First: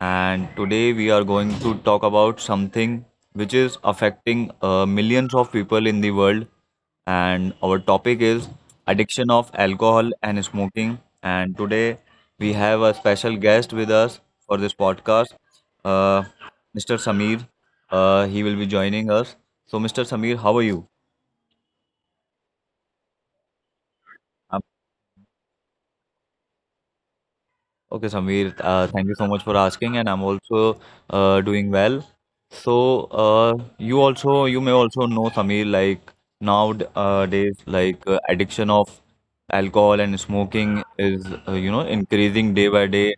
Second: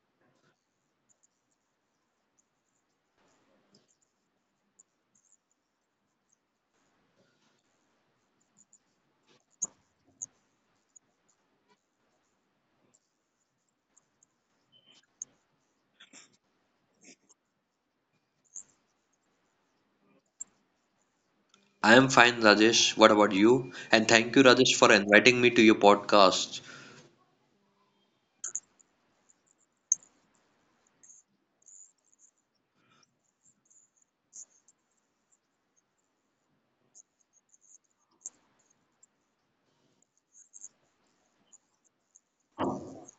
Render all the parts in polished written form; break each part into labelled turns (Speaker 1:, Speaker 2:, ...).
Speaker 1: And today we are going to talk about something which is affecting millions of people in the world. And our topic is addiction of alcohol and smoking. And today we have a special guest with us for this podcast, uh, Mr. Samir. He will be joining us. So, Mr. Samir, how are you?
Speaker 2: I am fine, Rajesh. What about you? And thank you, Rajesh, for inviting me to your podcast.
Speaker 1: Okay, Samir, thank you so much for asking, and I'm also doing well. So, you also, you may also know, Samir, like nowadays, addiction of alcohol and smoking is, increasing day by day,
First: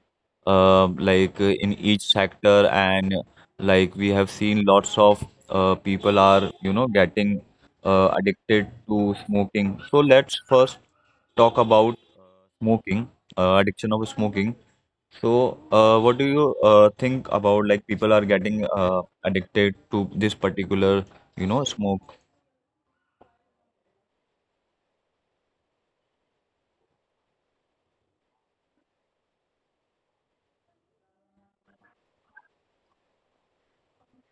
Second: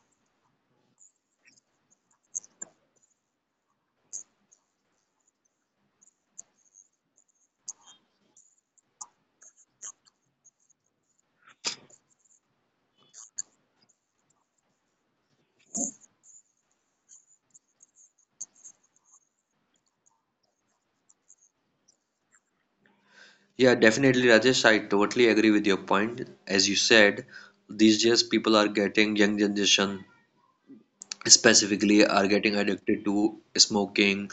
Speaker 1: in each sector, and like we have seen lots of people are, getting addicted to smoking. So let's first talk about smoking, addiction of smoking. So, what do you think about like people are getting addicted to this particular, smoke?
Speaker 2: Yeah, definitely, Rajesh. I totally agree with your point. As you said, these days people are getting, young generation specifically, are getting addicted to smoking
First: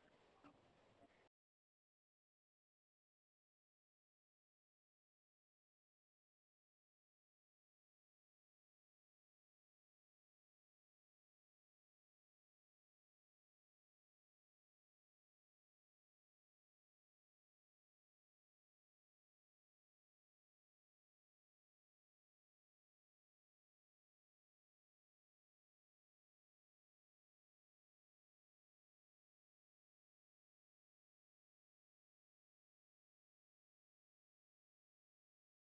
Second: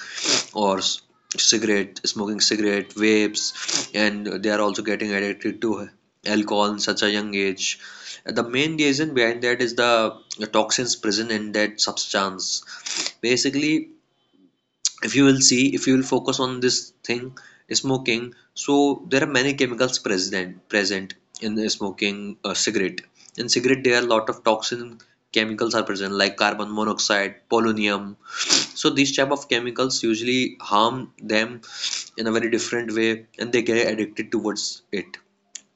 Speaker 2: or cigarette, smoking cigarette, vapes, and they are also getting addicted to alcohol in such a young age. The main reason behind that is the toxins present in that substance. Basically, if you will see, if you will focus on this thing, smoking, so there are many chemicals present in the smoking cigarette. In cigarette there are a lot of toxin chemicals are present like carbon monoxide, polonium. So these type of chemicals usually harm them in a very different way and they get addicted towards it.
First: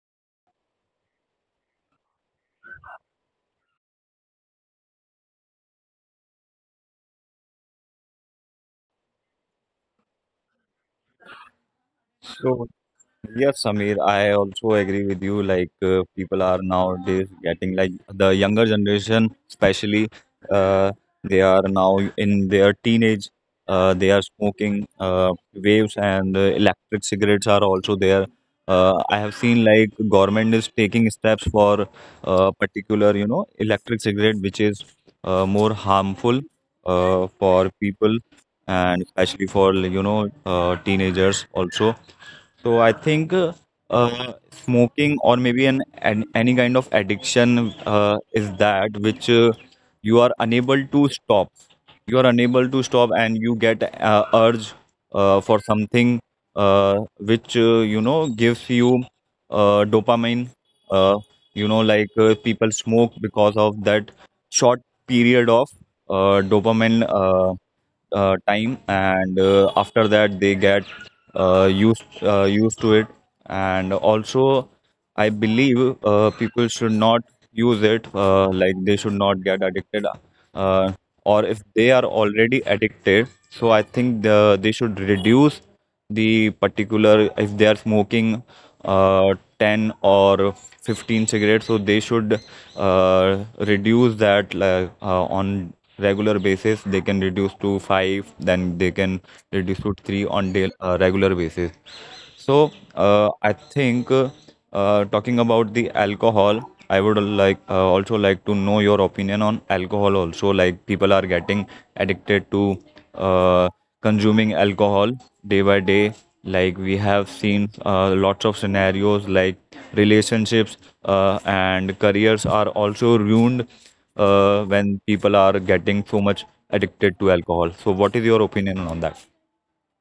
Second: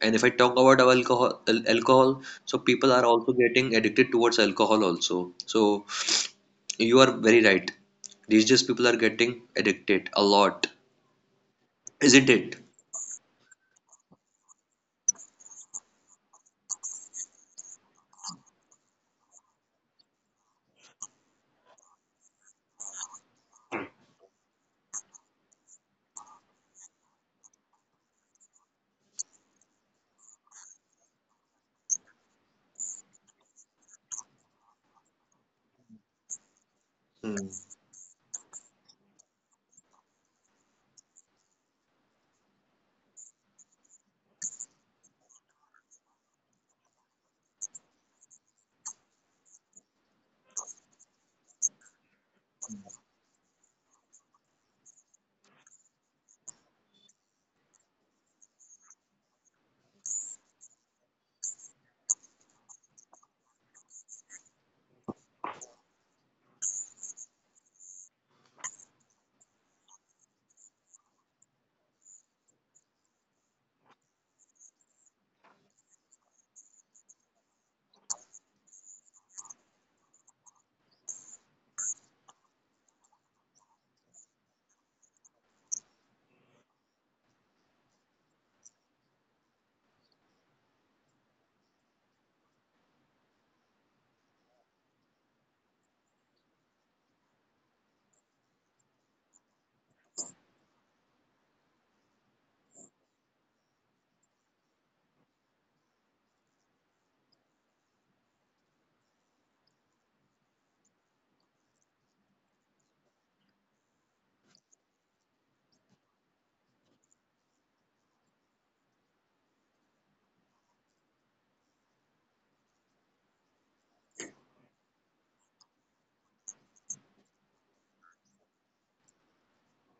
Speaker 2: And if I talk about alcohol, so people are also getting addicted towards alcohol also. So you are very right. These days people are getting addicted a lot, isn't it?
Speaker 1: So, Yes, Samir, I also agree with you. Like people are nowadays getting like the younger generation, especially uh, they are now in their teenage. They are smoking waves and electric cigarettes are also there. I have seen like government is taking steps for particular, electric cigarette which is more harmful
Speaker 2: Hmm.
Speaker 1: for people and especially for teenagers also. So I think smoking or maybe an any kind of addiction is that which you are unable to stop. You are unable to stop, and you get urge for something which gives you dopamine. Uh, people smoke because of that short period of dopamine time, and after that they get used to it. And also, I believe people should not use it. Like they should not get addicted, uh, or if they are already addicted, so I think they should reduce the particular if they are smoking 10 or 15 cigarettes, so they should reduce that. On regular basis they can reduce to 5, then they can reduce to 3 on daily regular basis. So I think talking about the alcohol, I would like also like to know your opinion on alcohol. Also, like people are getting addicted to uh, consuming alcohol day by day. Like we have seen lots of scenarios, like relationships and careers are also ruined when people are getting so much addicted to alcohol. So, what is your opinion on that?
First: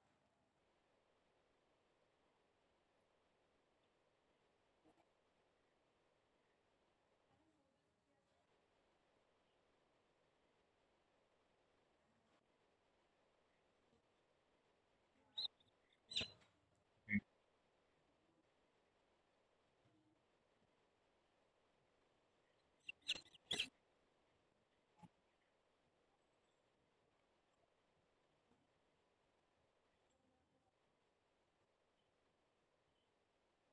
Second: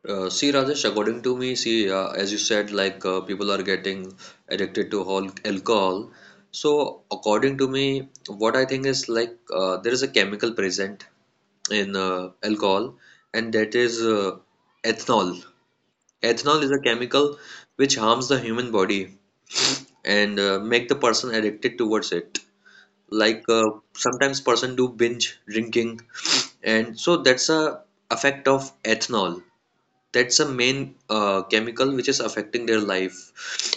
Speaker 2: See, Rajesh, according to me, see, as you said, people are getting addicted to all alcohol. So, according to me, what I think is there is a chemical present in alcohol, and that is ethanol. Ethanol is a chemical which harms the human body and make the person addicted towards it. Like sometimes person do binge drinking, and so that's a effect of ethanol. That's a main chemical which is affecting their life,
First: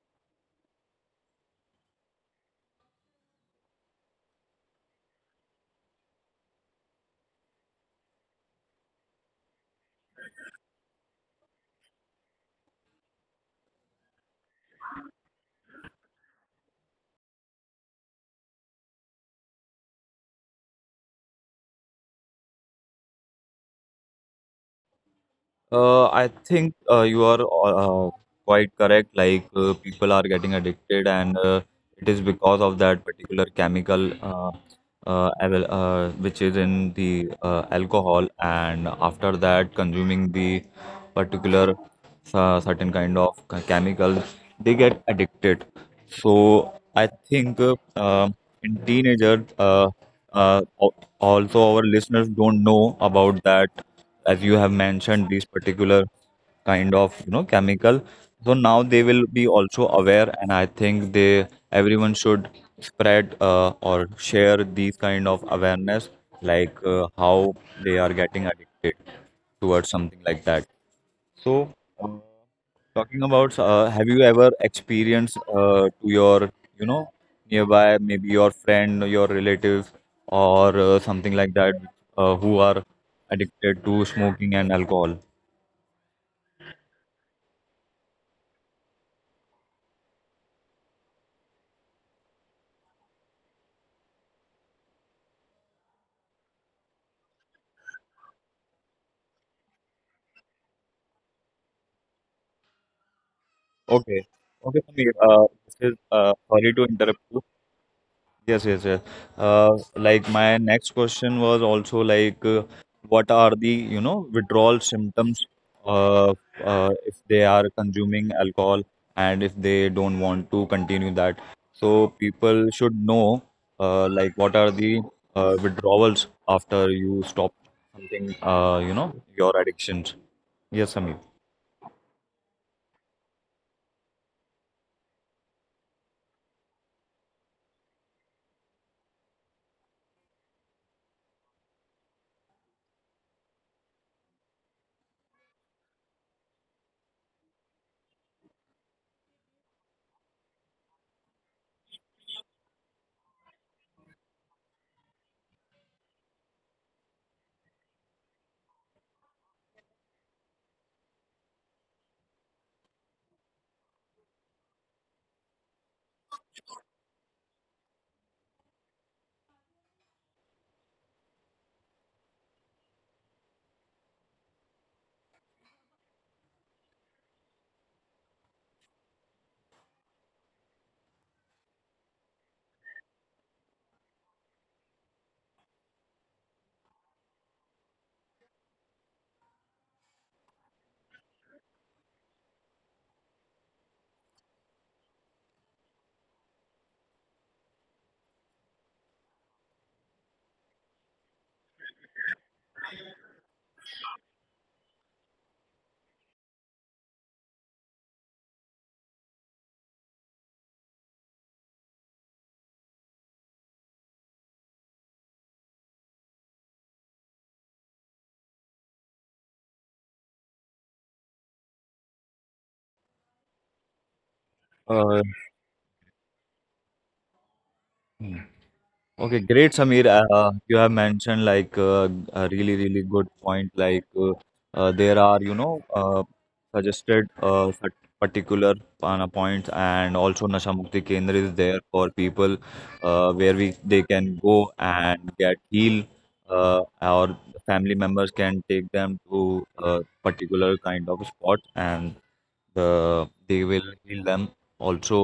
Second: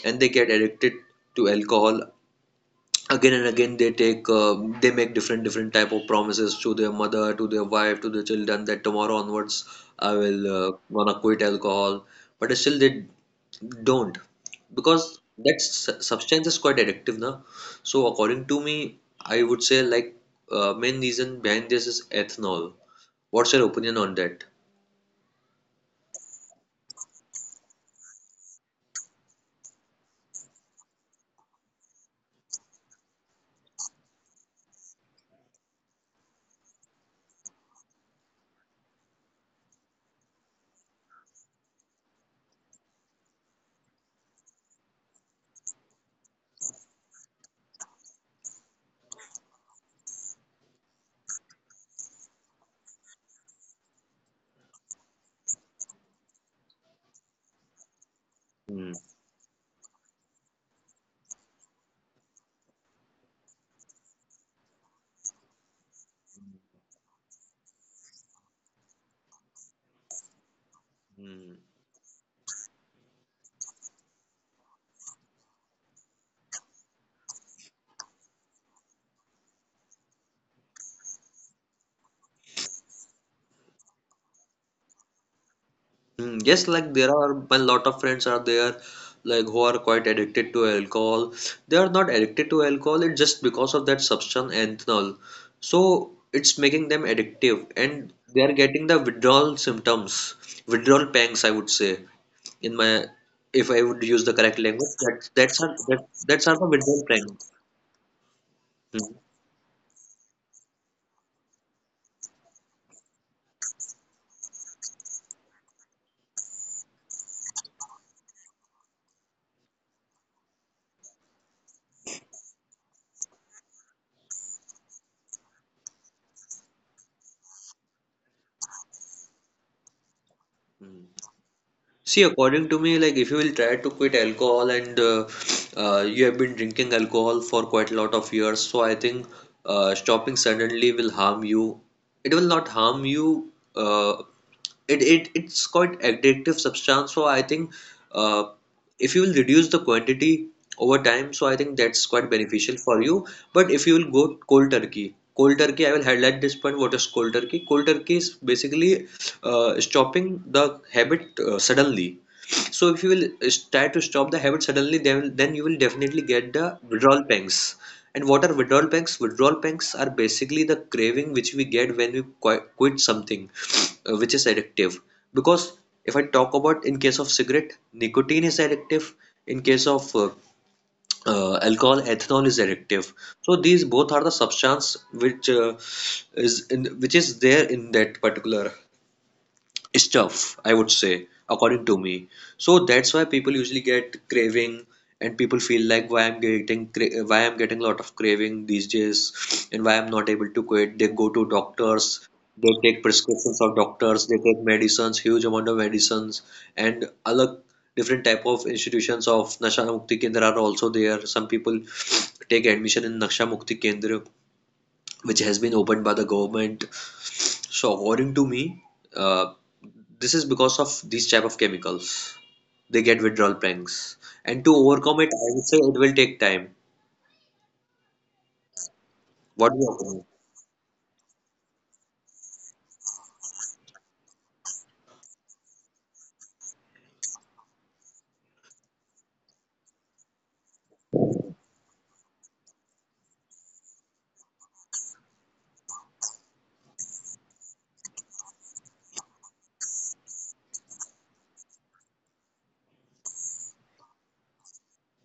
Speaker 2: and they get addicted to alcohol again and again. They take they make different different type of promises to their mother, to their wife, to their children, that tomorrow onwards I will gonna quit alcohol, but still they don't, because that substance is quite addictive now. So according to me, I would say like main reason behind this is ethanol. What's your opinion on that?
Speaker 1: I think you are quite correct. Like people are getting addicted, and it is because of that particular chemical which is in the alcohol, and after that, consuming the particular certain kind of chemical, they get addicted. So I think in teenagers, also our listeners don't know about that, as you have mentioned these particular kind of chemical. So now
Speaker 2: Hmm,
Speaker 1: they will be also aware, and I think they everyone should spread or share these kind of awareness, like how they are getting addicted towards something like that. So
Speaker 2: hmm.
Speaker 1: uh, talking about, have you ever experienced to your, you know, nearby, maybe your friend, your relative, or something like that, who are addicted to smoking and alcohol?
Speaker 2: Mm, yes, like there are a lot of friends are there, like who are quite addicted to alcohol. They are not addicted to alcohol, it's just because of that substance ethanol. So it's making them addictive, and they are getting the withdrawal symptoms, withdrawal pangs, I would say, in my, if I would
Speaker 1: Okay,
Speaker 2: use the correct
Speaker 1: okay,
Speaker 2: language,
Speaker 1: Sameer,
Speaker 2: that that's are
Speaker 1: this is
Speaker 2: that, that's are the
Speaker 1: sorry to
Speaker 2: withdrawal
Speaker 1: interrupt you.
Speaker 2: pangs.
Speaker 1: Yes, yes, yes.
Speaker 2: Mm,
Speaker 1: Uh, like my next question was also like, what are the, withdrawal symptoms uh, if they are consuming alcohol and if they don't want to continue that? So people should know like what are the withdrawals after you stop something, your addictions. Yes, Samir.
Speaker 2: mm. See, according to me, like if you will try to quit alcohol, and you have been drinking alcohol for quite a lot of years, so I think stopping suddenly will harm you. It will not harm you. It it's quite addictive substance, so I think uh, if you will reduce the quantity over time, so I think that's quite beneficial for you. But if you will go cold turkey, cold turkey, I will highlight this point. What is cold turkey? Cold turkey is basically stopping the habit suddenly. So if you will try to stop the habit suddenly, then you will definitely get the withdrawal pangs. And what are withdrawal pangs? Withdrawal pangs are basically the craving which we get when we quit something which is addictive. Because if I talk about, in case of cigarette, nicotine is addictive. In case of alcohol, ethanol is addictive. So these both are the substance which is in, which is there in that particular stuff, I would say, according to me. So that's why people usually get craving, and people feel like why I'm getting why I'm getting a lot of craving these days, and why I'm not able to quit. They go to doctors, they take prescriptions of doctors, they take medicines, huge amount of medicines, and other different type of institutions of nasha mukti kendra are also there. Some people take admission in nasha mukti kendra which has been opened by the government. So according to me, uh, this is because of these type of chemicals. They get withdrawal pangs, and to overcome
Speaker 1: Uh,
Speaker 2: it, I would say it will take time.
Speaker 1: Okay, great,
Speaker 2: What do you
Speaker 1: Samir.
Speaker 2: think?
Speaker 1: You have mentioned like a really, really good point. Like there are, suggested particular pana points, and also Nasha Mukti Kendra is there for people where we they can go and get healed. Our family members can take them to a particular kind of spot, and they will heal them also.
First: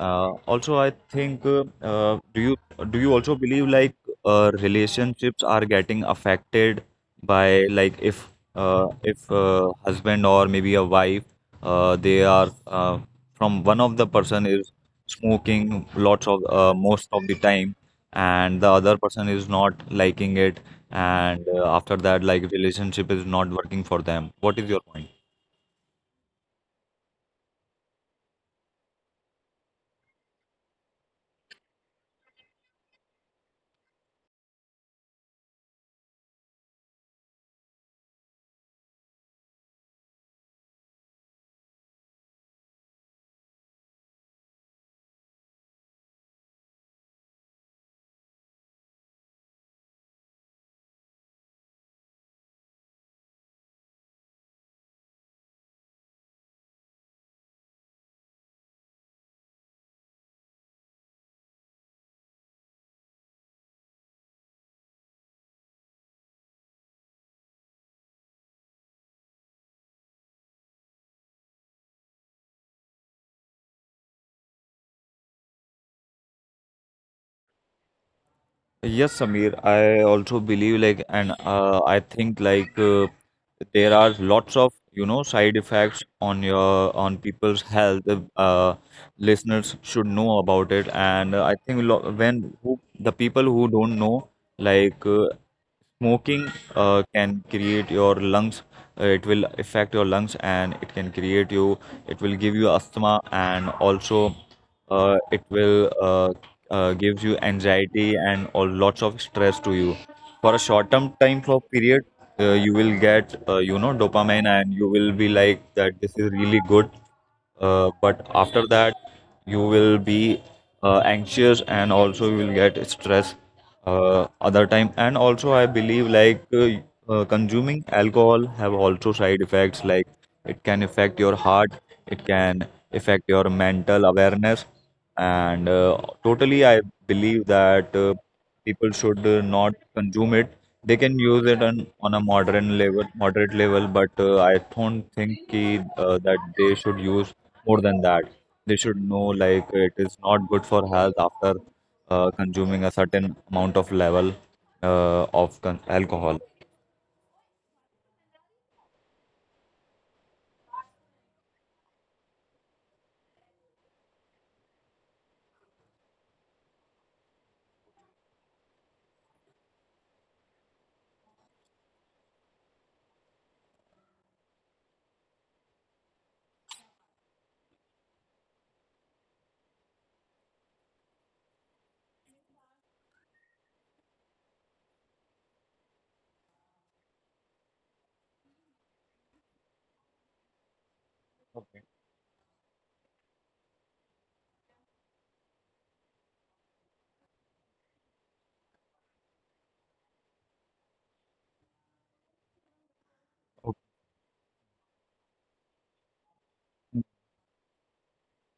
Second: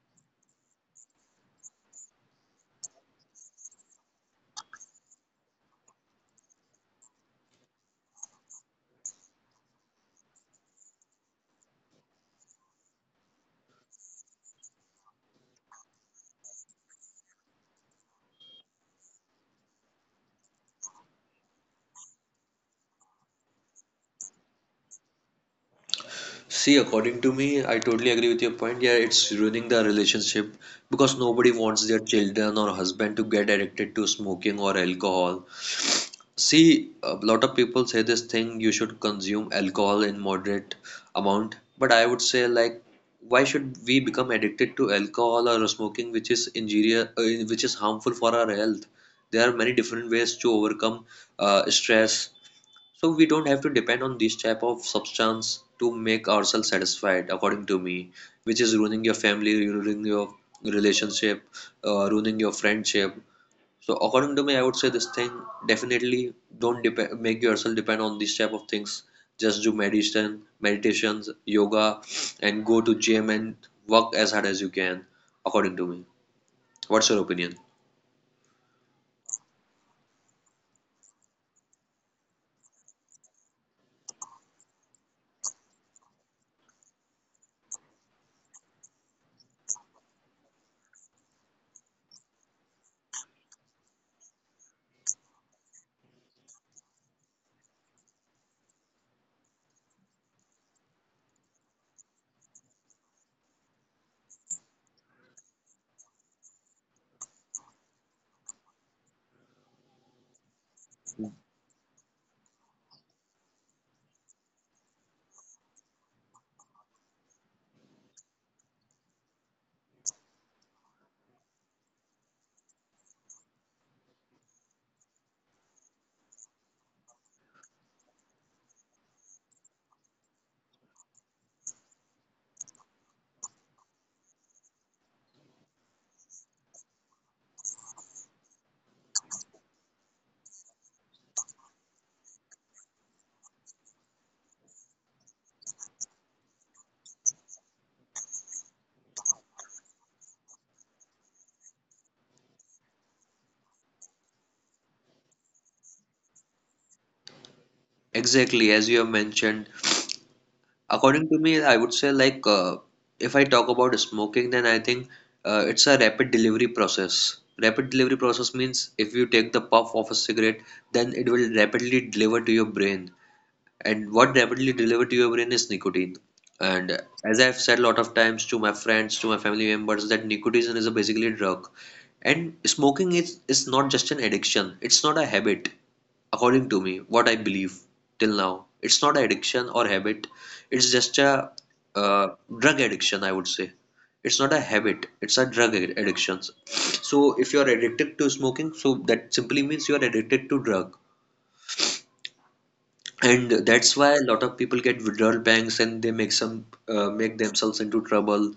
Speaker 1: Also I think do you also believe like relationships are getting affected by, like, if husband or maybe a wife they are from one of the person is smoking lots of most of the time, and the other person is not liking it, and after that like relationship is not working for them. What is your point?
Speaker 2: See, according to me, I totally agree with your point. Yeah, it's ruining the relationship because nobody wants their children or husband to get addicted to smoking or alcohol. See, a lot of people say this thing, you should consume alcohol in moderate amount, but I would say like why should we become addicted to alcohol or smoking which is injurious, which is harmful for our health? There are many different ways to overcome stress, so we don't have to depend on this type of substance to make ourselves satisfied, according to me, which is ruining your family, ruining your relationship, ruining your friendship. So according to me, I would say this thing, definitely don't depend, make yourself depend on these type of things. Just do meditation, meditations, yoga, and go to gym and work as hard as you can, according to me. What's your opinion?
Speaker 1: Yes, Samir, I also believe like. And I think like there are lots of side effects on your, on people's health. Uh, Listeners should know about it, and I think the people who don't know, like smoking can create your lungs. It will affect your lungs, and it can create you. It will give you asthma, and also it will gives you anxiety and all lots of stress to you for a short term time for period. You will get dopamine, and you will be like that this is really good, but after that you will be anxious, and also you will get stress other time. And also I believe like consuming alcohol have also side effects, like it can affect your heart, it can affect your mental awareness, and totally I believe that people should not consume it. They can use it on a modern level, moderate level, but I don't think ki, that they should use more than that. They should know like it is not good for health after consuming a certain amount of level of con alcohol.
Speaker 2: Exactly, as you have mentioned. According to me, I would say like if I talk about smoking, then I think it's a rapid delivery process. Rapid delivery process means if you take the puff of a cigarette, then it will rapidly deliver to your brain. And what rapidly delivered to your brain is nicotine. And as I've said a lot of times to my friends, to my family members, that nicotine is a basically drug. And smoking is not just an addiction, it's not a habit, according to me, what I believe till now. It's not an addiction or habit, it's just a uh, drug addiction, I would say. It's not a habit, it's a drug addiction. So if you are addicted to smoking, so that simply means you are addicted to drug, and
Speaker 1: Okay.
Speaker 2: that's why a lot of people get withdrawal banks and they make some make themselves into trouble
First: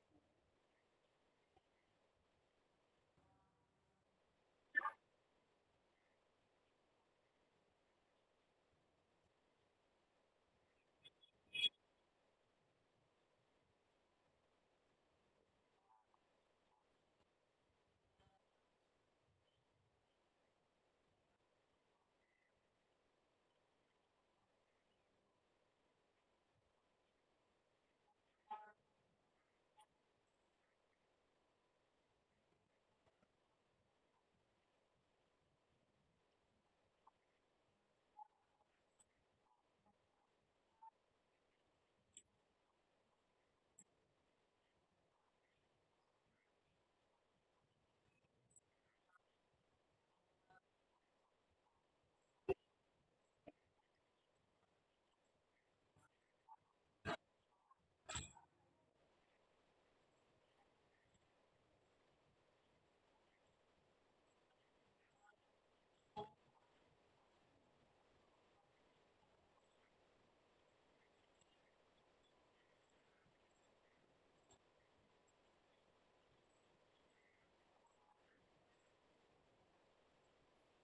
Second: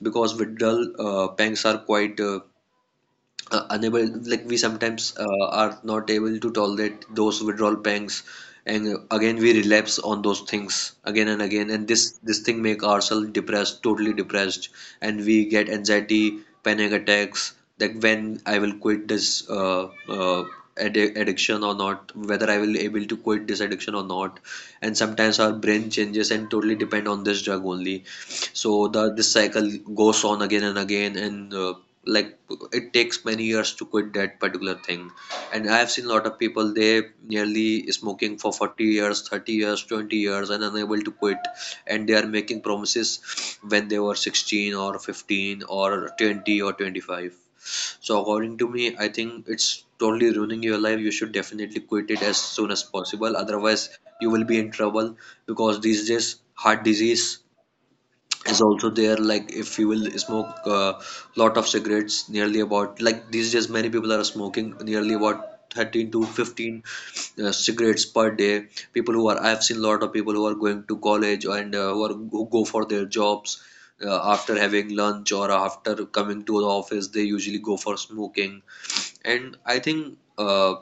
Speaker 2: because withdrawal banks are quite unable, like we sometimes are not able to tolerate those withdrawal pangs, and again we relapse on those things again and again, and this thing make ourselves depressed, totally depressed, and we get anxiety, panic attacks, like when I will quit this addiction or not, whether I will able to quit this addiction or not. And sometimes our brain changes and totally depend on this drug only. So the this cycle goes on again and again, and like it takes many years to quit that particular thing. And I have seen a lot of people, they nearly smoking for 40 years, 30 years, 20 years, and unable to quit. And they are making promises when they were 16 or 15 or 20 or 25. So according to me, I think it's totally ruining your life. You should definitely quit it as soon as possible. Otherwise, you will be in trouble because these days heart disease is also there. Like if you will smoke a lot of cigarettes, nearly about, like these days many people are smoking nearly about 13 to 15 cigarettes per day. People who are, I've seen a lot of people who are going to college and who go for their jobs, after having lunch or after coming to the office, they usually go for smoking. And I think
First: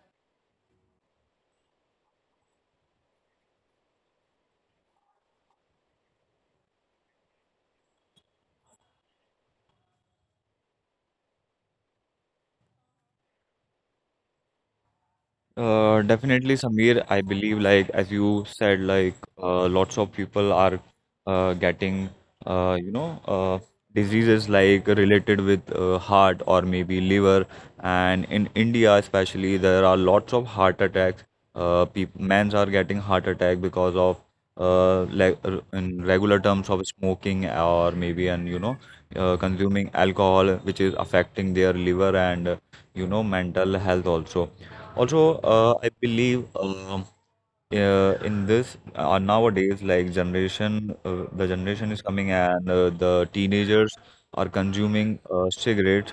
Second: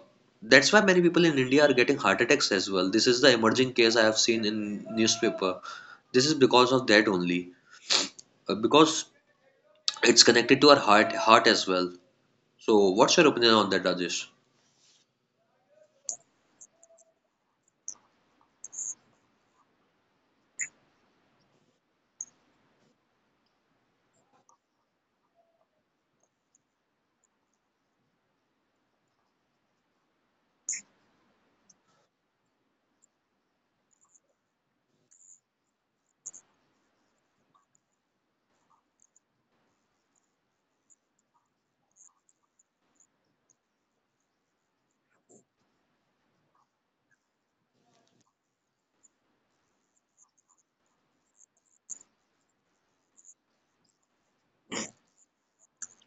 Speaker 2: that's why many people in India are getting heart attacks as well. This is the emerging case I have seen in newspaper. This is because of that only, because it's connected to our heart as well. So what's your opinion on that, Rajesh?
Speaker 1: Definitely, Samir. I believe, like as you said, like lots of people are getting, uh, you know, uh, diseases like related with heart or maybe liver. And in India, especially, there are lots of heart attacks. People, men's are getting heart attack because of in regular terms of smoking or maybe and consuming alcohol, which is affecting their liver and mental health also. Also, I believe in this nowadays, like generation, the generation is coming and the teenagers are consuming cigarette,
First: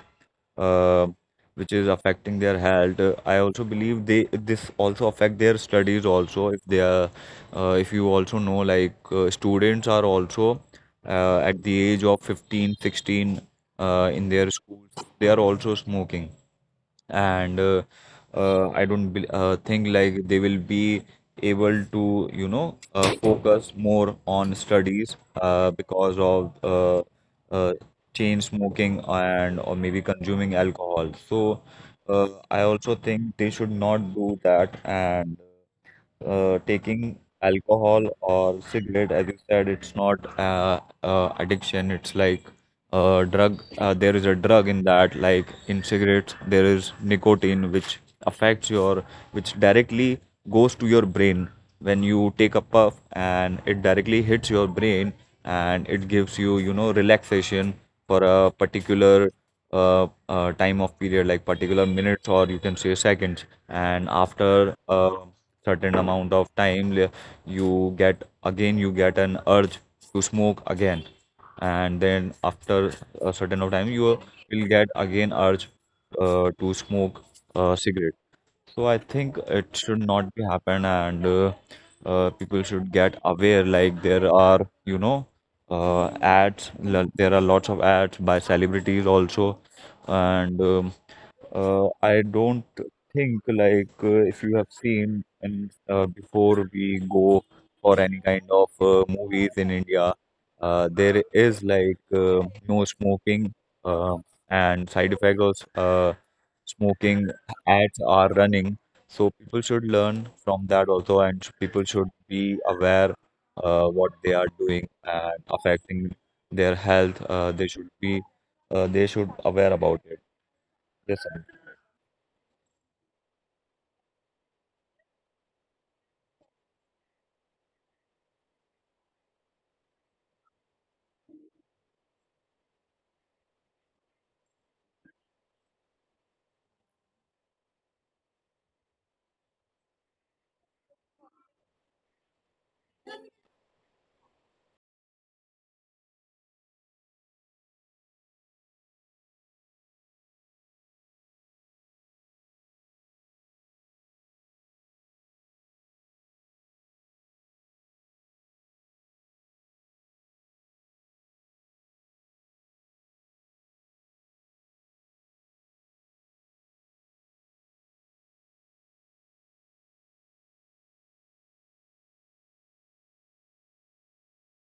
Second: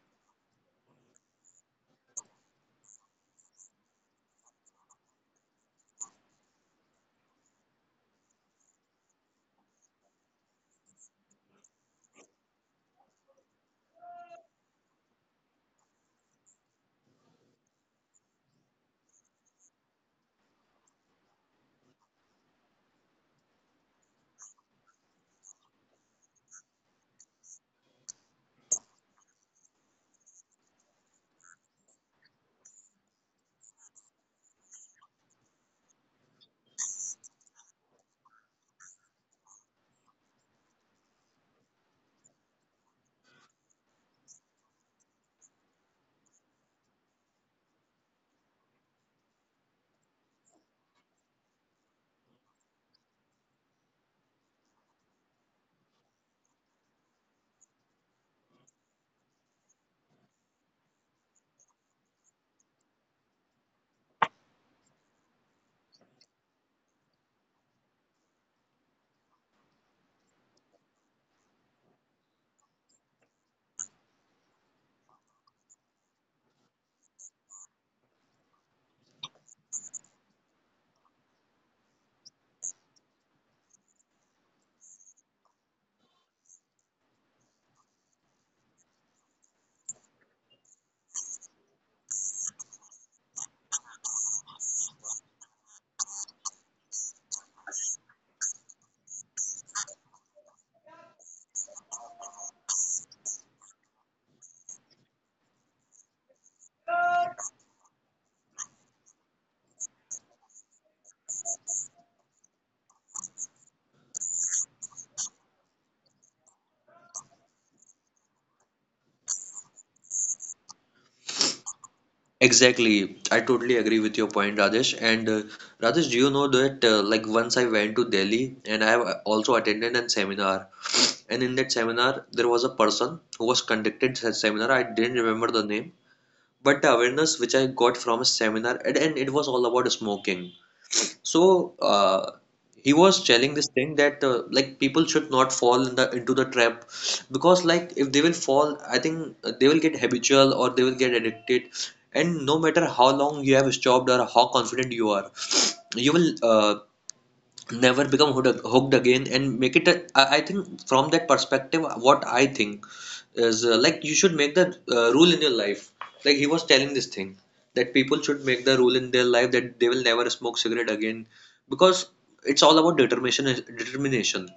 Speaker 1: uh, which is affecting their health. I also believe they this also affect their studies also. If they are, if you also know, like students are also at the age of 15, 16, in their schools, they are also smoking, and I don't bel think like they will be able to focus more on studies because of uh, chain smoking and or maybe consuming alcohol. So I also think they should not do that. And taking alcohol or cigarette, as you said, it's not addiction, it's like drug. There is a drug in that, like in cigarettes there is nicotine which affects your, which directly goes to your brain when you take a puff, and it directly hits your brain, and it gives you you know relaxation for a particular time of period, like particular minutes or you can say seconds. And after a certain amount of time you get, again you get an urge, you smoke again. And then after a certain of time you will get again urge to smoke a cigarette. So I think it should not be happen. And people should get aware, like there are you know uh, ads. There are lots of ads by celebrities also. And I don't think like if you have seen, and before we go for any kind of movies in India, there is like no smoking uh, and side effects of smoking ads are running. So people should learn from that also, and people should be aware what they are doing and affecting their health. They should be they should aware about it. Yes,
Speaker 2: Exactly. I totally agree with your point, Rajesh. And Rajesh, do you know that like once I went to Delhi and I have also attended a seminar, and in that seminar there was a person who was conducted that seminar. I didn't remember the name, but the awareness which I got from a seminar, and it was all about smoking. So he was telling this thing that like people should not fall in the into the trap because like if they will fall, I think they will get habitual or they will get addicted, and no matter how long you have stopped or how confident you are, you will never become hooked again, and make it a, I think from that perspective what I think is like you should make the rule in your life. Like he was telling this thing that people should make the rule in their life that they will never smoke cigarette again, because it's all about determination, determination.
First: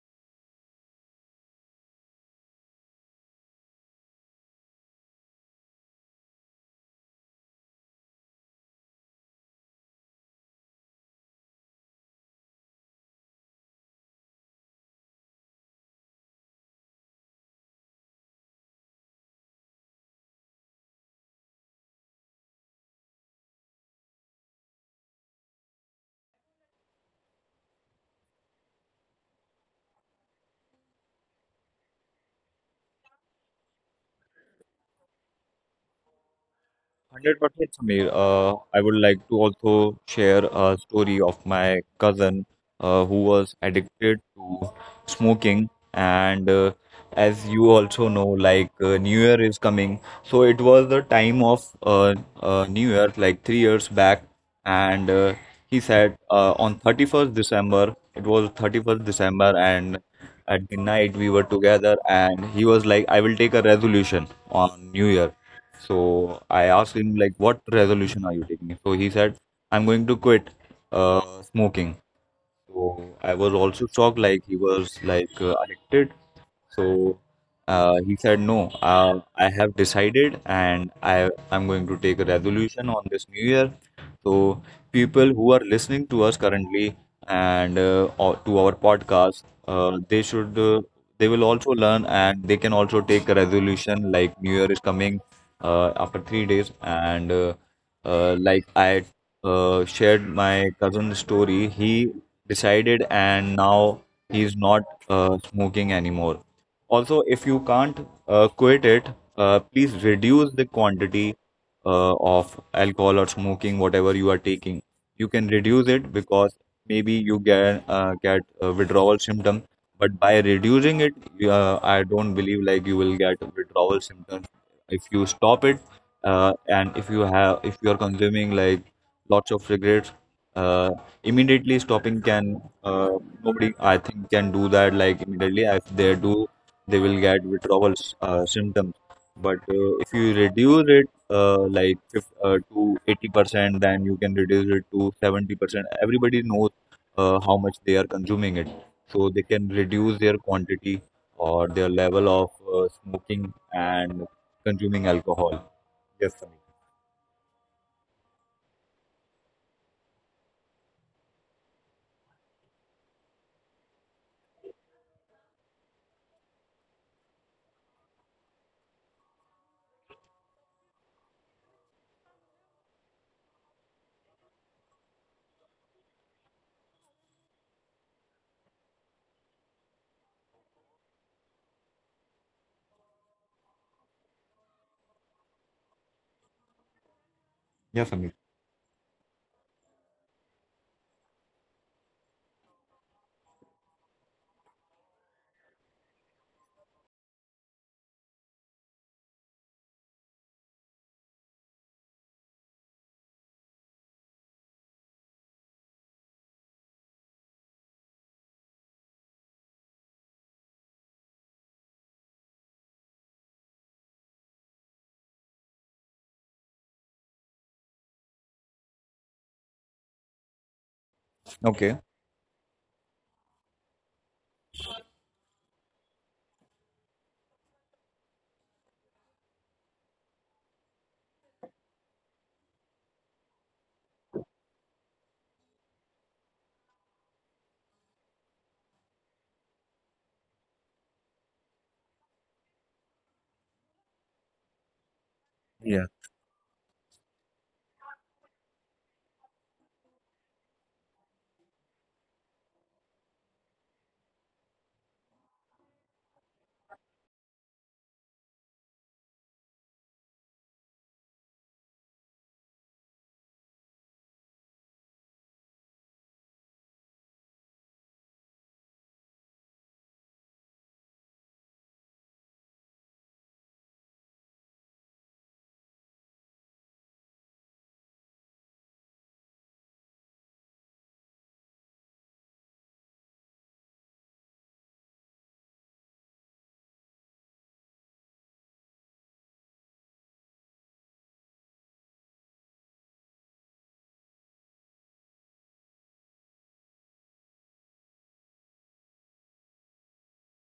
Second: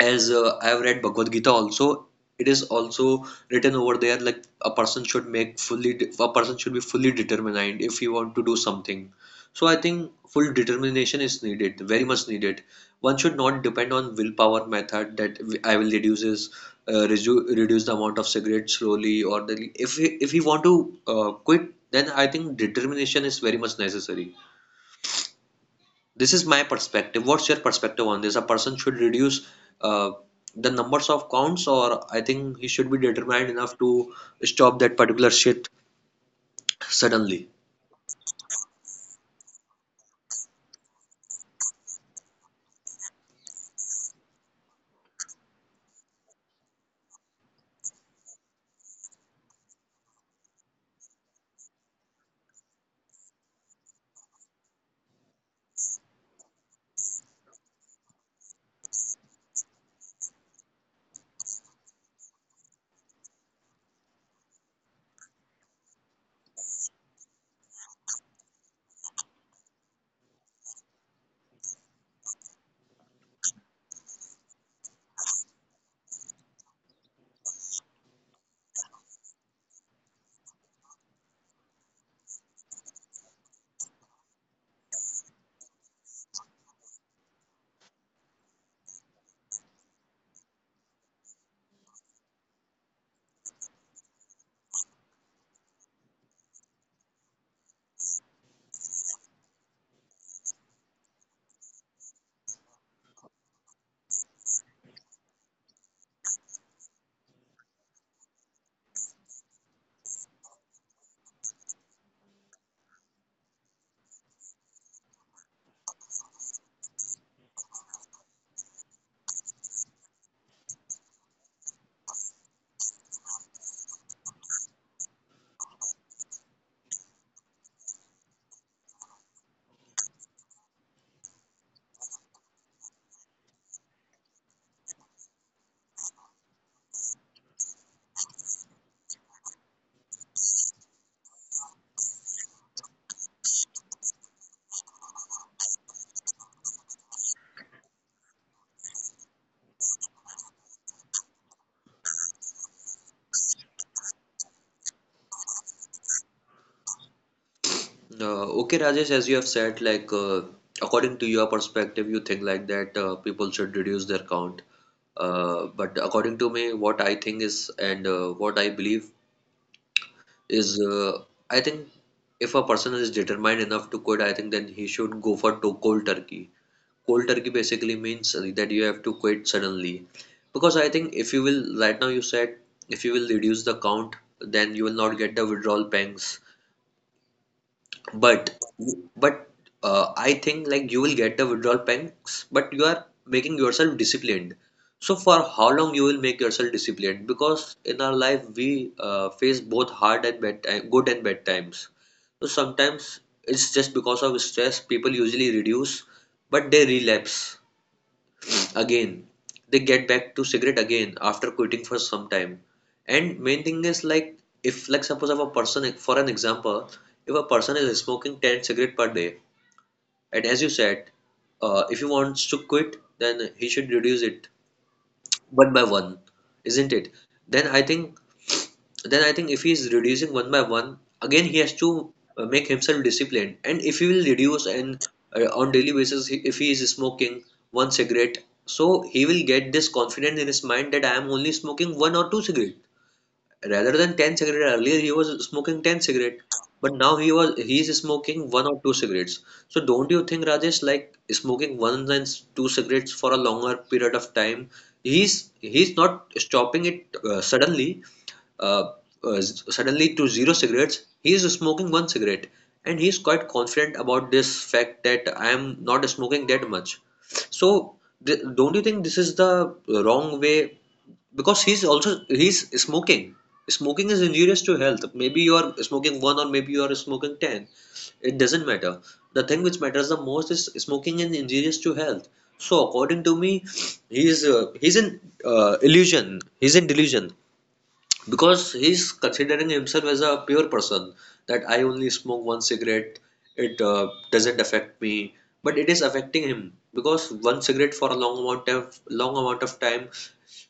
Speaker 2: As I've read Bhagavad Gita also, it is also written over there like a person should make fully, a person should be fully determined if he want to do something. So I think full determination is needed, very much needed. One should not depend on willpower method that I will uh, reduce the amount of cigarettes slowly or if he want to quit, then I think determination is very much necessary. This is my perspective. What's your perspective on this? A person should reduce uh, the numbers of counts, or I think he should be determined enough to stop that particular shit suddenly.
Speaker 1: 100% Samir. I would like to also share a story of my cousin who was addicted to smoking. And as you also know, like New Year is coming. So it was the time of New Year, like 3 years back. And he said on 31st December, it was 31st December, and at the night we were together. And he was like, I will take a resolution on New Year. So I asked him like, what resolution are you taking? So he said, I'm going to quit smoking. So I was also shocked, like he was like addicted. So he said, "No, I have decided, and I'm going to take a resolution on this new year." So people who are listening to us currently and or to our podcast, they should they will also learn, and they can also take a resolution like New Year is coming after 3 days, and like I shared my cousin's story. He decided, and now he's not smoking anymore. Also, if you can't quit it, please reduce the quantity of alcohol or smoking, whatever you are taking. You can reduce it because maybe you get get a withdrawal symptom, but by reducing it, I don't believe like you will get withdrawal symptoms if you stop it. And if you have, if you are consuming like lots of cigarettes, uh, immediately stopping can nobody I think can do that like immediately. If they do, they will get withdrawal symptoms. But if you reduce it, like if, to 80%, then you can reduce it to 70%. Everybody knows how much they are consuming it, so they can reduce their quantity or their level of smoking and consuming alcohol. Yes, Samir.
Speaker 2: Okay, Rajesh, as you have said, like according to your perspective, you think like that people should reduce their count. But according to me, what I think is, and what I believe is, I think if a person is determined enough to quit, I think then he should go for to cold turkey. Cold turkey basically means that you have to quit suddenly, because I think, if you will, right now you said, if you will reduce the count then you will not get the withdrawal pangs.
Speaker 1: Yes, Samir.
Speaker 2: But but uh, I think like you will get the withdrawal pangs, but you are making yourself disciplined. So for how long you will make yourself disciplined, because in our life we face both hard and bad time, good and bad times. So sometimes it's just because of stress people usually reduce, but they relapse again. They get back to cigarette again after quitting for some time. And main thing is like, if like, suppose if a person, like for an example, if a person is smoking 10 cigarette per day, and as you said, if
Speaker 1: Okay.
Speaker 2: he wants to quit then he should reduce it one by one, isn't it? Then I think, then I think if he is reducing one by one, again he has to make himself disciplined. And if he will reduce and on daily basis, if he is smoking one cigarette, so he will get this confidence in his mind that I am only smoking one or two cigarette rather than 10 cigarette. Earlier he was smoking 10 cigarette, but now he's smoking one or two cigarettes. So don't you think, Rajesh, like smoking one and two cigarettes for a longer period of time, he's not stopping it suddenly, uh, suddenly, to zero cigarettes he is smoking one cigarette, and he's quite confident about this fact that I am not smoking that much. So don't you think this is the wrong way? Because he's also, he's smoking. Smoking is injurious to health. Maybe you are smoking one, or maybe you are smoking 10. It doesn't matter. The thing which matters the most is smoking is injurious to health. So according to me, he's in illusion. He's in delusion because he's considering himself as a pure person, that I only smoke one cigarette, it doesn't affect me, but it is affecting him, because one cigarette for a long amount of time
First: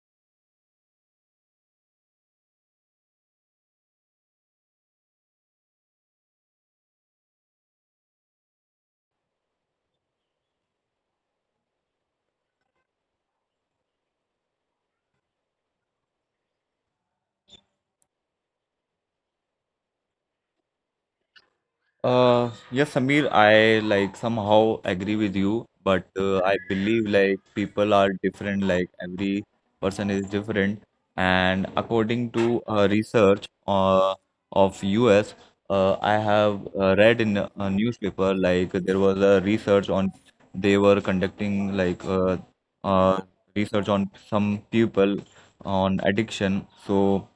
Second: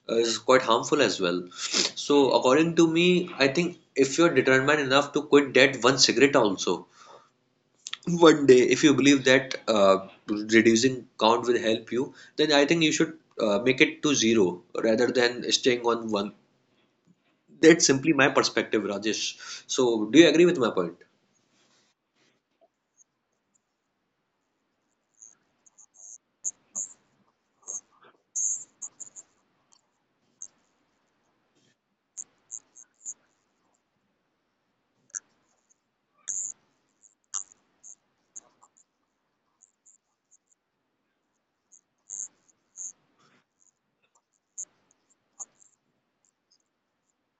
Speaker 2: is quite harmful as well. So according to me, I think if you're determined enough to quit that one cigarette also, one day, if you believe that reducing count will help you, then I think you should make it to zero rather than staying on one. That's simply my perspective, Rajesh. So, do you agree with my point?
Speaker 1: Yes, Samir, I like somehow agree with you, but I believe like people are different, like every person is different. And according to research of US, I have read in a newspaper like there was a research on, they were conducting like uh, research on some people on addiction. So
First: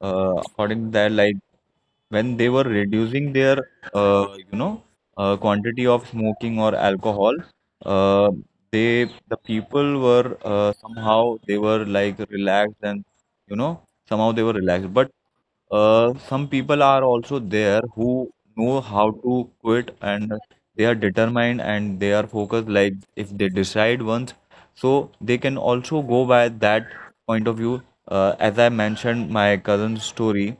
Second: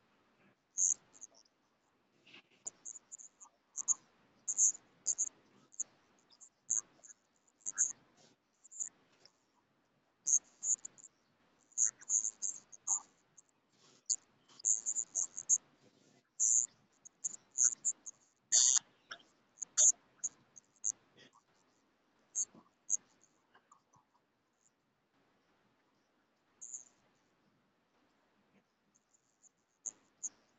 Speaker 1: according to that, like when they were reducing their uh, you know quantity of smoking or alcohol, uh, they the people were somehow they were like relaxed, and you know somehow they were relaxed. But some people are also there who know how to quit, and they are determined and they are focused, like if they decide once, so they can also go by that point of view. As I mentioned my cousin's story,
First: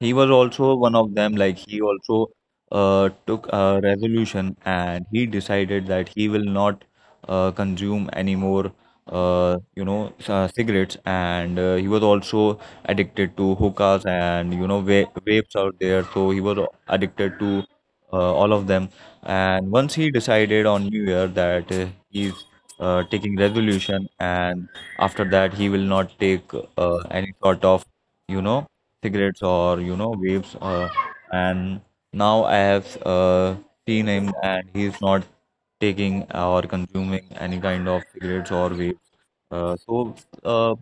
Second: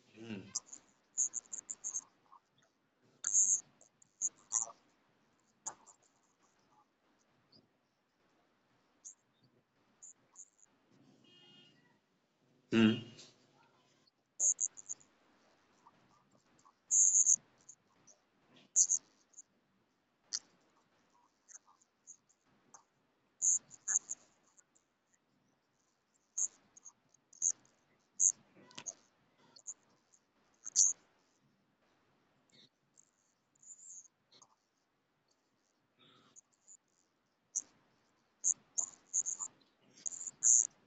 Speaker 1: he was also one of them. Like he also took a resolution and he decided that he will not consume any more, cigarettes. And he was also
Speaker 2: Hmm.
Speaker 1: addicted to hookahs and you know va vapes out there. So he was addicted to all of them. And once he decided on New Year that he's taking resolution, and after that he will not take any sort of, you know, cigarettes or you know vapes, and now I have seen him and he's not taking or consuming any kind of cigarettes or vape. Uh, so, uh,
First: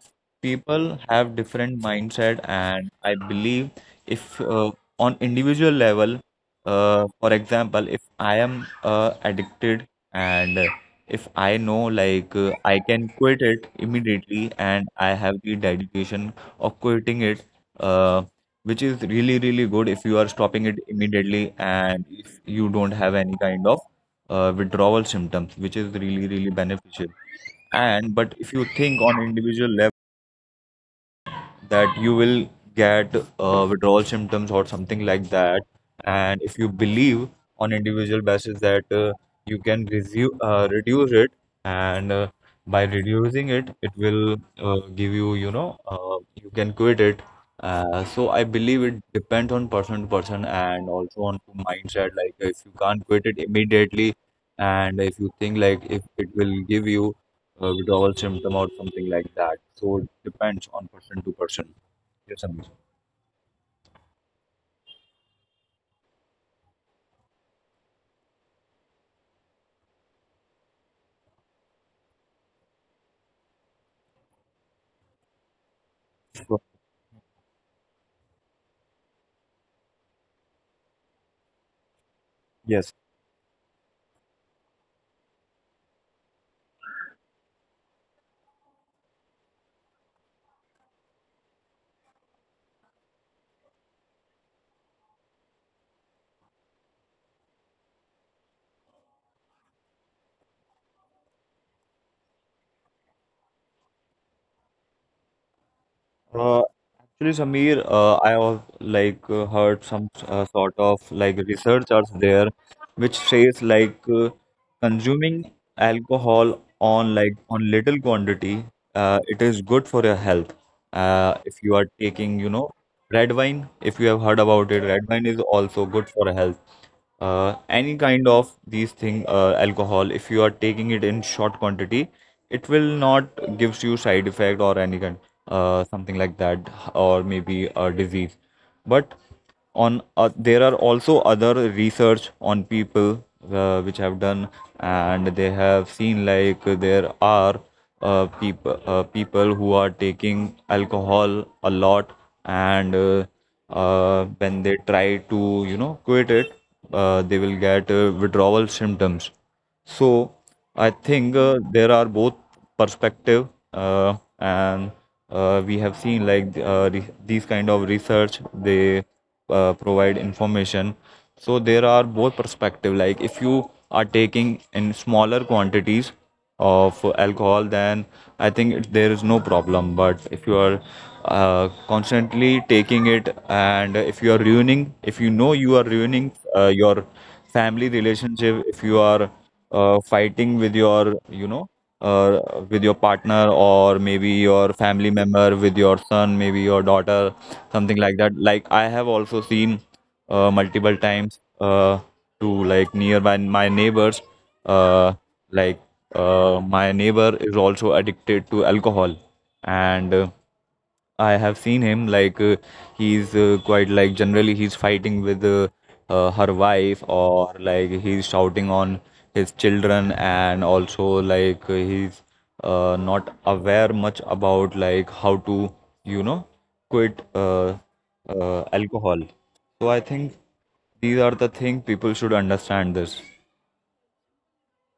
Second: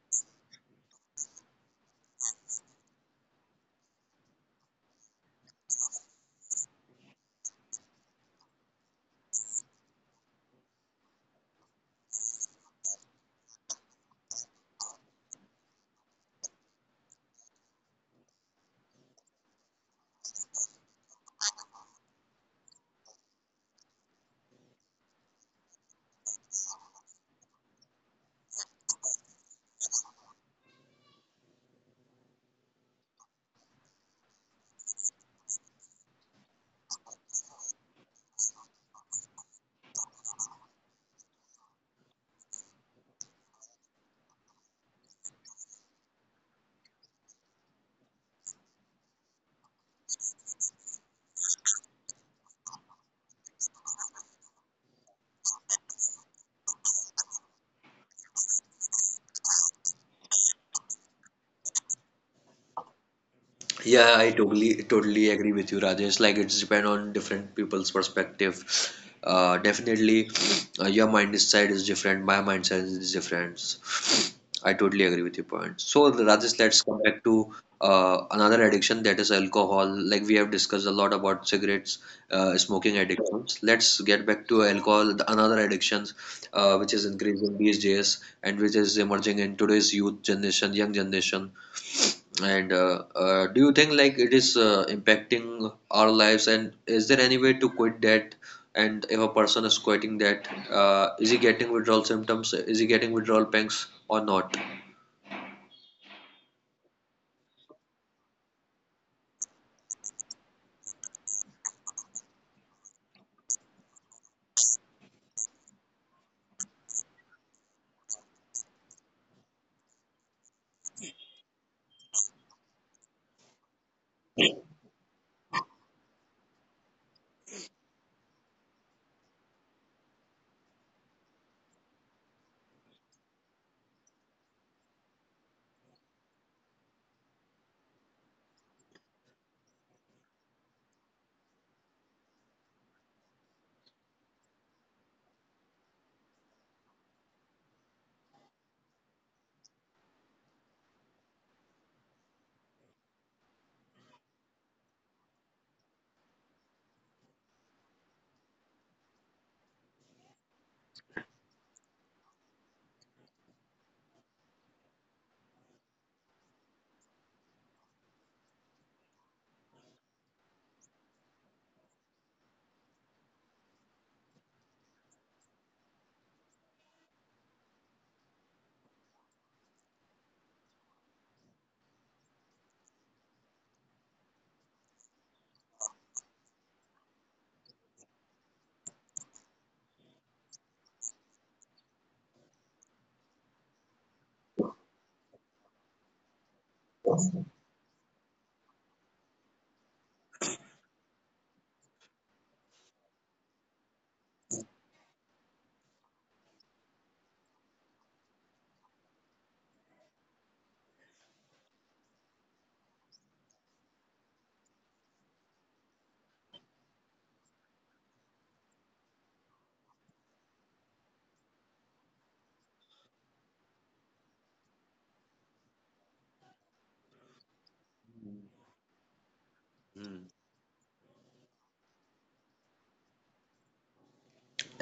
Speaker 1: people have different mindset, and I believe if on individual level, for example, if I am addicted, and if I know like I can quit it immediately and I have the dedication of quitting it, uh, which is really, really good if you are stopping it immediately and if you don't have any kind of withdrawal symptoms, which is really, really beneficial. And but if you think on individual level that you will get withdrawal symptoms or something like that, and if you believe on individual basis that you can resu reduce it, and by reducing it, it will give you, you know, you can quit it. So I believe it depends on person to person, and also on mindset, like if you can't quit it immediately and if you think like if it will give you withdrawal symptom or something like that. So it depends on person to person. Yes, Samir.
Speaker 2: Yeah, I totally agree with you, Rajesh. Like, it's depend on different people's perspective. Definitely, your mindset is different. My mindset is different. I totally agree with your point. So,
Speaker 1: So,
Speaker 2: Rajesh, let's come back to another addiction that is alcohol. Like we have discussed a lot about cigarettes,
Speaker 1: yes.
Speaker 2: smoking addictions. Let's get back to alcohol, the another addictions which is increasing these days and which is emerging in today's youth generation, young generation. And do you think like it is impacting our lives? And is there any way to quit that? And if a person is quitting that, is he getting withdrawal symptoms? Is he getting withdrawal pangs or not?
Speaker 1: Uh, actually, Samir, I have like heard some sort of like research there, which says like consuming alcohol on like on little quantity, it is good for your health. If you are taking, you know, Red wine, if you have heard about it, red wine is also good for health. Any kind of these thing, alcohol, if you are taking it in short quantity, it will not gives you side effect or any kind, something like that, or maybe a disease. But on, there are also other research on people, which have done, and they have seen like there are people people who are taking alcohol a lot, and when they try to, you know, quit it, they will get withdrawal symptoms. So I think there are both perspective, and we have seen like th- re these kind of research, they provide information. So there are both perspective. Like if you are taking in smaller quantities of alcohol, then I think it, there is no problem. But if you are constantly taking it, and if you are ruining, if you know you are ruining your family relationship, if you are fighting with your, you know, uh, with your partner or maybe your family member, with your son, maybe your daughter, something like that. Like I have also seen multiple times to like nearby my neighbors, uh, like my neighbor is also addicted to alcohol and. I have seen him like he's quite like generally he's fighting with her wife, or like he's shouting on his children, and also like he's not aware much about like how to, you know, quit alcohol. So I think
Speaker 2: Hmm.
Speaker 1: these are the thing people should understand this.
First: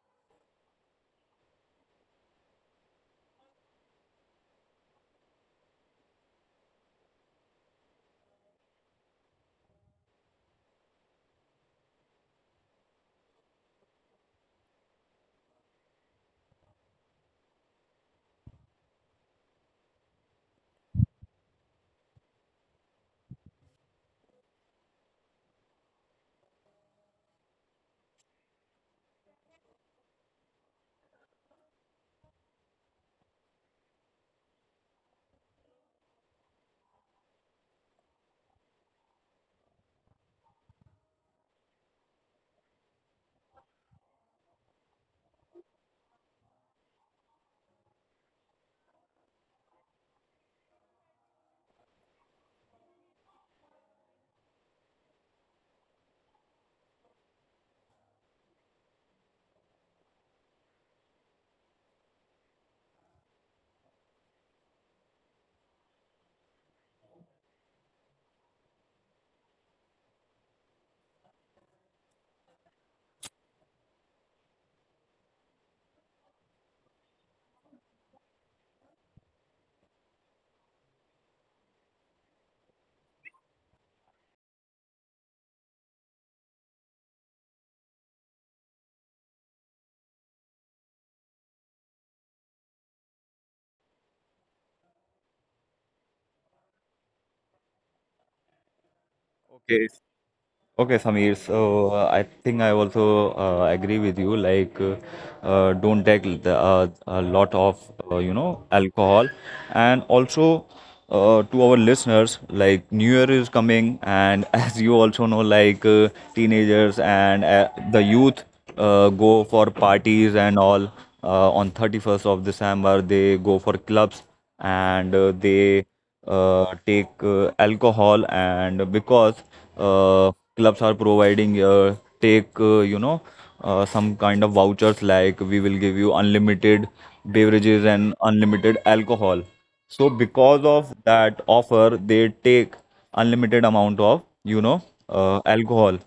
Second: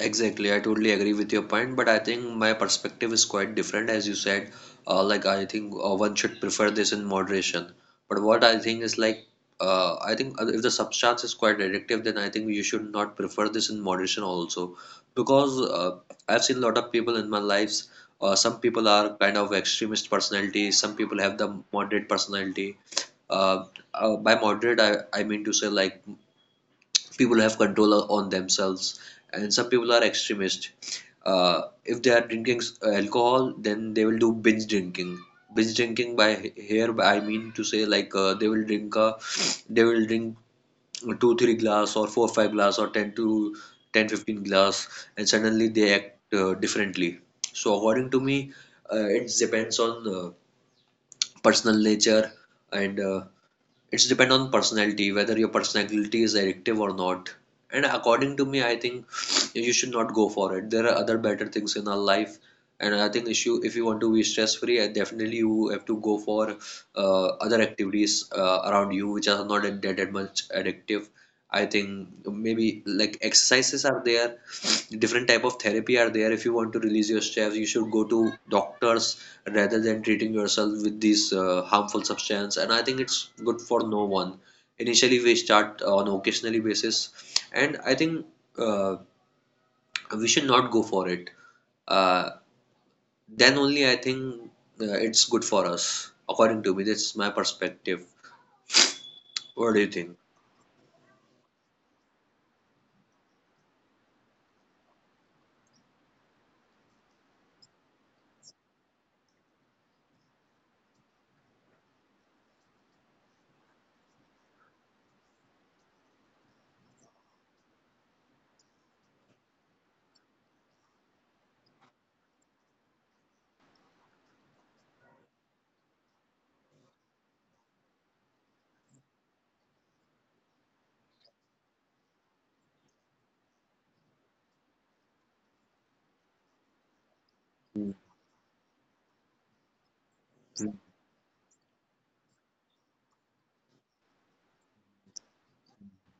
Speaker 2: Exactly, I totally agree with your point, but I think my perspective is quite different. As you said, like I think one should prefer this in moderation. But what I think is like, I think if the substance is quite addictive, then I think you should not prefer this in moderation also, because I've seen a lot of people in my lives. Some people are kind of extremist personality. Some people have the moderate personality. Uh, by moderate, I mean to say like people have control on themselves, and some people are extremist. If they are drinking alcohol, then they will do binge drinking. Binge drinking, by here I mean to say like they will drink two three glass or four five glass or 10 to 10, 15 glass, and suddenly they act differently. So according to me, it depends on personal nature, and it's depend on personality, whether your personality is addictive or not. And according to me, I think you should not go for it. There are other better things in our life. And I think if if you want to be stress free, definitely you have to go for other activities around you, which are not that much addictive. I think maybe like exercises are there, different type of therapy are there. If you want to release your stress, you should go to doctors rather than treating yourself with these harmful substance. And I think it's good for no one. Initially, we start on occasionally basis, and I think uh, we should not go for it. Uh, then only I think it's good for us, according to me. That's my perspective. What do you
Speaker 1: Okay,
Speaker 2: think?
Speaker 1: okay, Samir. So I think I also agree with you. Like, don't take the, a lot of you know alcohol, and also to our listeners, like New Year is coming, and as you also know, like teenagers and the youth go for parties and all on 31st of December. They go for clubs, and they take alcohol, and because clubs are providing take you know some kind of vouchers like we will give you unlimited
Speaker 2: Mm.
Speaker 1: beverages and unlimited alcohol. So
Speaker 2: Mm.
Speaker 1: because of that offer they take unlimited amount of you know alcohol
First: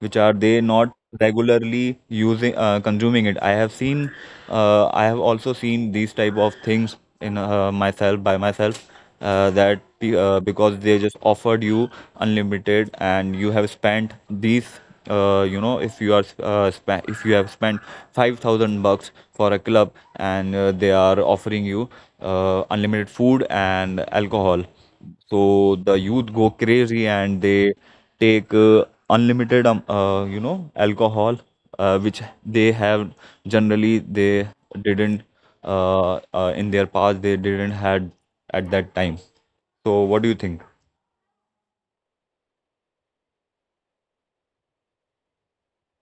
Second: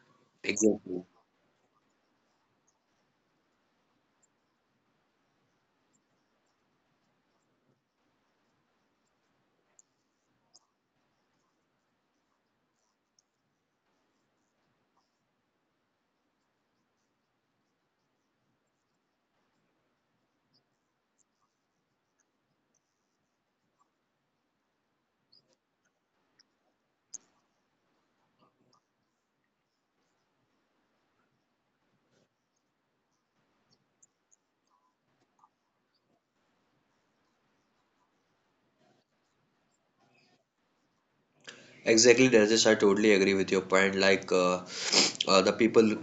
Speaker 1: which are they not
Speaker 2: Exactly.
Speaker 1: regularly using consuming it. I have seen, I have also seen these type of things in myself by myself, that the, because they just offered you unlimited and you have spent these, you know, if you are if you have spent 5000 bucks for a club, and they are offering you unlimited food and alcohol, so the youth go crazy and they take unlimited you know alcohol, which they have generally they didn't in their past they didn't had at that time. So what do you think?
Speaker 2: Exactly, Rajesh. I totally agree with your point. Like the people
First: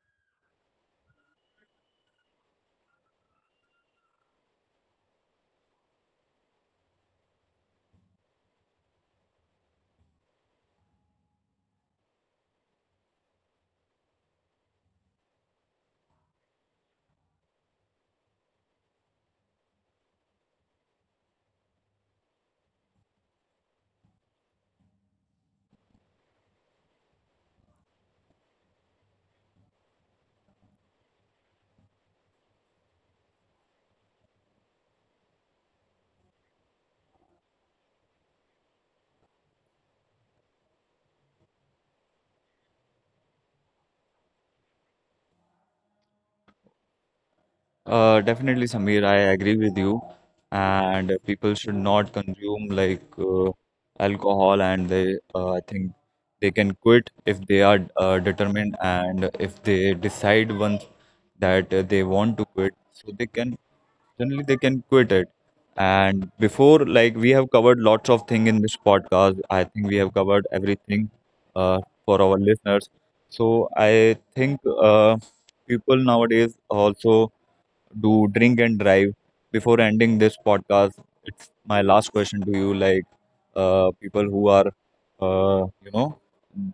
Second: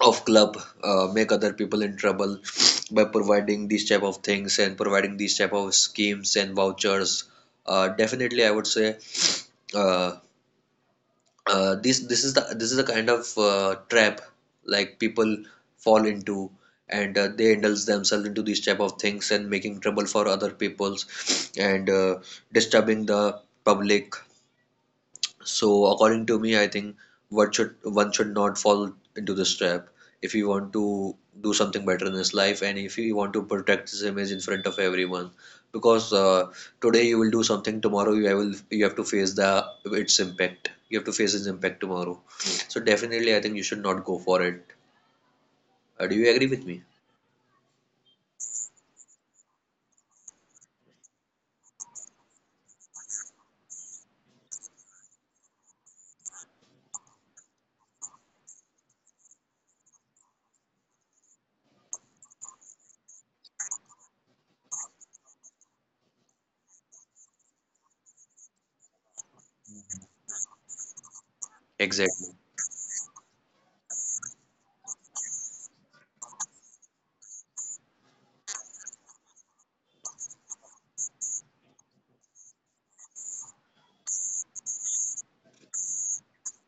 Speaker 2: of club make other people in trouble by providing these type of things and providing these type of schemes and vouchers. Definitely, I would say uh, this is the kind of trap, like people fall into, and they indulge themselves into these type of things and making trouble for other peoples, and disturbing the public. So according to me, I think what should one should not fall into this trap if he want to do something better in his life, and if he want to protect his image in front of everyone. Because today you will do something, tomorrow you have to face the its impact. You have to face its impact tomorrow. So definitely, I think you should not go for it. Do you agree with me?
Speaker 1: Definitely, Samir, I agree with you. And people should not consume like alcohol, and they, I think, they can quit if they are determined, and if they decide once that they want to quit, so they can, generally they can quit it. And before, like we have covered lots of thing in this podcast. I think we have covered everything for our
Speaker 2: Exactly.
Speaker 1: listeners. So I think people nowadays also do drink and drive. Before ending this podcast, it's my last question to you. Like, people who are, you know,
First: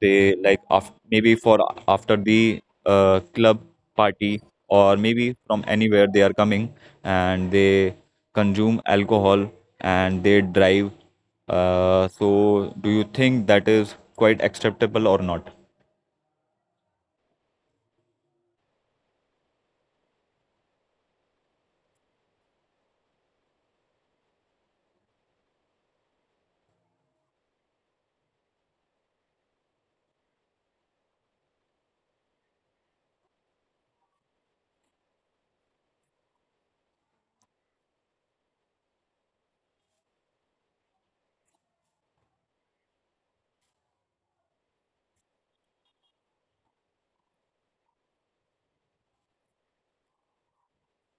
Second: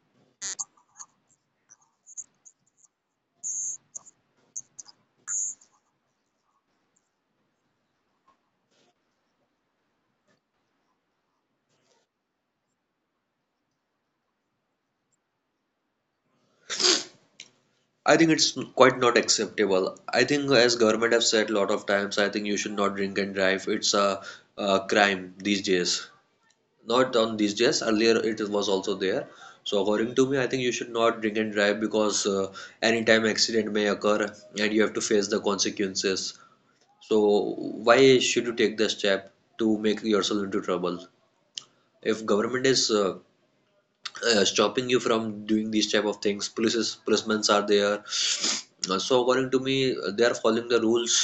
Speaker 1: they like af maybe for after the club party or maybe from anywhere they are coming, and they consume alcohol, and they drive. So, do you think that is quite acceptable or not?
Speaker 2: I think it's quite not acceptable. I think as government have said a lot of times, I think you should not drink and drive. It's a crime these days. Not on these days, earlier it was also there. So according to me, I think you should not drink and drive, because anytime accident may occur, and you have to face the consequences. So why should you take the step to make yourself into trouble, if government is stopping you from doing these type of things? Policemen are there. So according to me, they are following the rules.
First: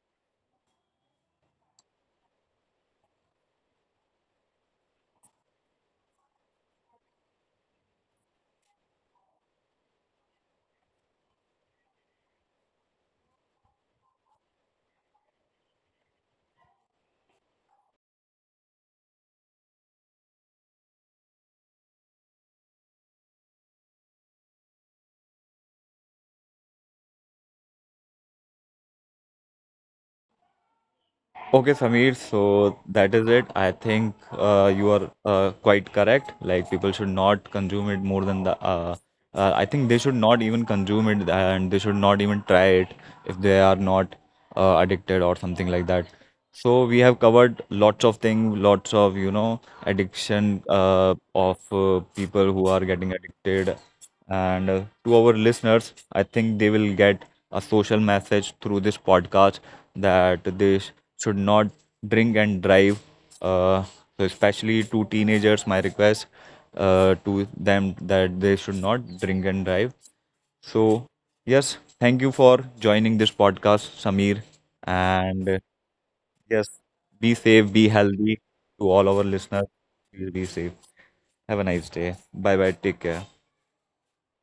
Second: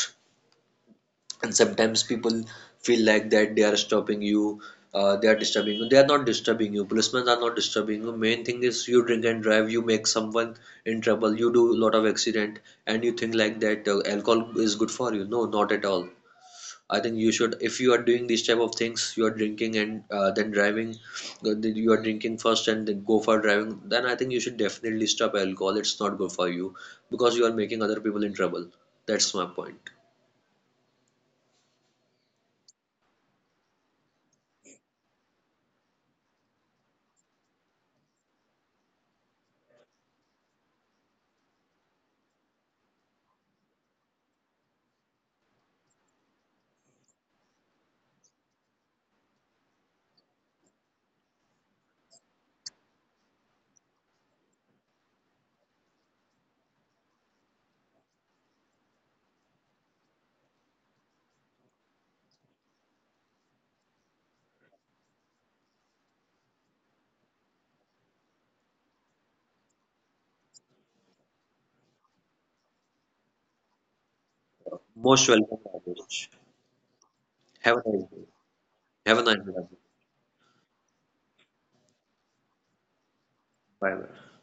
Speaker 2: And sometimes people feel like that they are stopping you, they are disturbing you, they are not disturbing you. Policemen are not disturbing you. Main thing is, you drink and drive, you make someone in trouble, you do a lot of accident, and you think like that alcohol is good for you. No, not at all. I think you should, if you are doing these type of things, you are drinking and then driving, then you are drinking first and then go for driving, then I think you should definitely stop alcohol. It's not good for you, because you are making other people in trouble. That's my point.
Speaker 1: Okay, Samir, so that is it. I think you are quite correct. Like, people should not consume it more than the. I think they should not even consume it and they should not even try it if they are not addicted or something like that. So, we have covered lots of things, lots of, you know, addiction of people who are getting addicted, and to our listeners, I think they will get a social message through this podcast that should not drink and drive. Uh, so especially to teenagers, my request to them that they should not drink and drive. So, yes, thank you for joining this podcast, Samir.
Speaker 2: Most
Speaker 1: And
Speaker 2: welcome, Rajesh.
Speaker 1: yes, be safe,
Speaker 2: Have a
Speaker 1: be
Speaker 2: nice day.
Speaker 1: healthy to all
Speaker 2: Have a
Speaker 1: our
Speaker 2: nice
Speaker 1: listeners.
Speaker 2: day.
Speaker 1: Please be safe. Have a nice day. Bye bye. Take care.
Speaker 2: Bye bye.